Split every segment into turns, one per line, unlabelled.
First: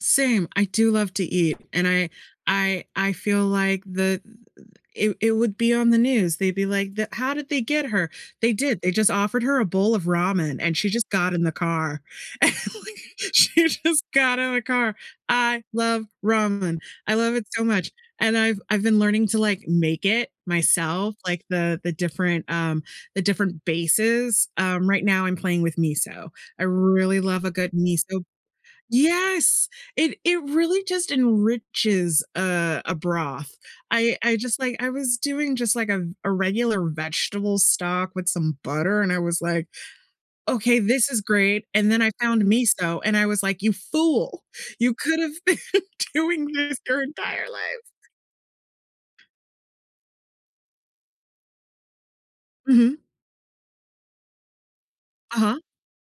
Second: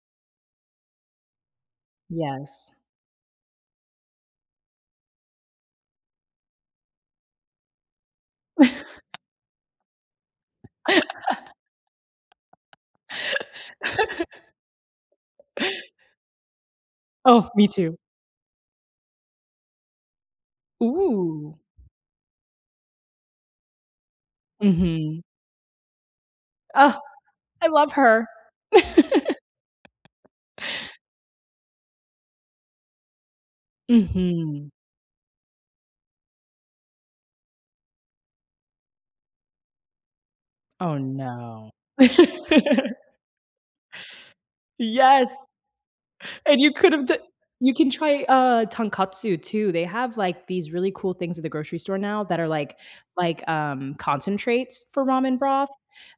Same. I do love to eat, and I
Yes.
I I feel like the it it would be on the news. They'd be like, "That how did they get her? They did. They just offered her a bowl of ramen and she just got in the car." And like she just got in the car. I love ramen. I love it
Oh,
so
me
much,
too.
and I've I've been learning to like make it myself, like
Ooh.
the the different, um, the different bases. Um, right
Mhm.
now I'm playing with miso. I
Oh,
really love a
I
good
love
miso
her.
Yes, it it really just enriches, uh, a broth. I I just
Mhm.
like I was doing just like a v a regular vegetable stock with some butter, and I was like, "Ok,
Oh
this is great."
no.
And then I found miso and I was like, "You fool, you could have
Yes!
been doing
And you
this
could
your
have d
entire
you
life."
can try uh Tonkatsu too. They have like these really cool things at the grocery store now that are like
Mhm.
like, um, concentrates for ramen
Uh-huh.
broth.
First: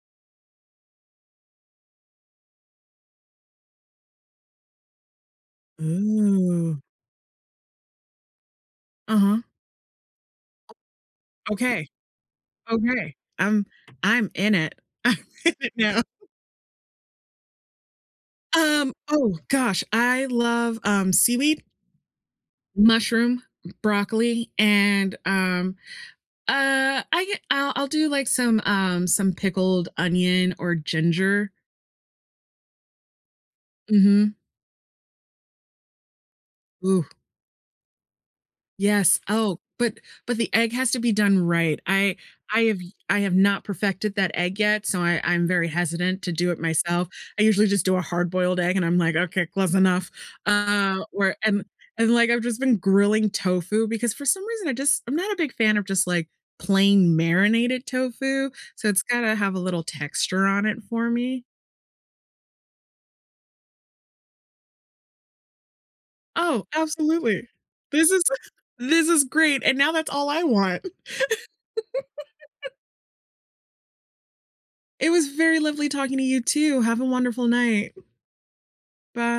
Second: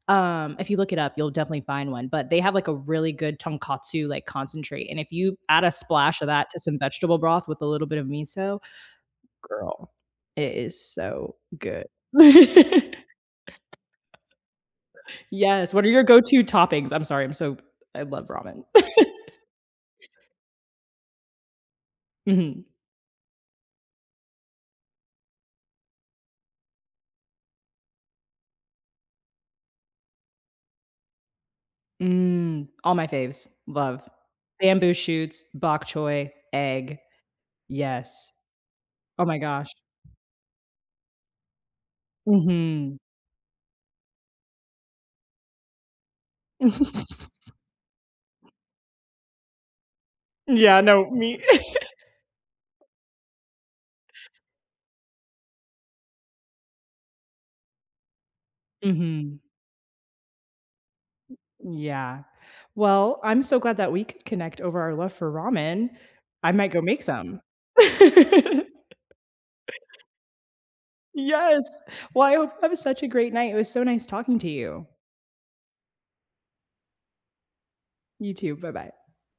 Um, if you look it up, you'll definitely find one, but they have like a really good Tonkatsu like concentrate, and if you add a splash of that to some
Ooh.
vegetable broth with a little bit of miso,
Uh-huh
girl, it is so
Ok.
good.
Ok. I'm I'm in it. I'm in it
Yes, what are
now.
your go to toppings? I'm sorry, I'm so I love ramen.
Um Oh gosh, I love, um, seaweed
Mhm.
mushroom, b broccoli, and, um, uh, I get I'll I'll do like some, um, some pickled onion or ginger.
Mm, all my faves. Love.
Mhm.
Bamboo shoots, bok choy, egg
Ooh.
yes.
Yes.
Oh my
Oh,
gosh.
but, but the egg has to be done right. I I've
Mhm.
I have not perfected that egg yet, so I I'm very hesitant to do it myself. I usually just do a hard boiled egg and I'm like, "Ok, close enough."
Yeah,
Uh,
no,
where
me.
and and, like, I've just been grilling tofu because for some reason I just I'm not a big fan of just like plain marinated tofu, so it's gotta
Mhm.
have a little texture on it for me.
Yeah. Well, I'm so glad that we could connect over our love for ramen. I
Oh,
might go make some.
absolutely. This is this is great, and now that's all I want.
Yes! Well, I hope that was such a great night. It was so nice talking to you.
It was very lovely talking to you too. Have a wonderful night.
You too. Bye-bye.
By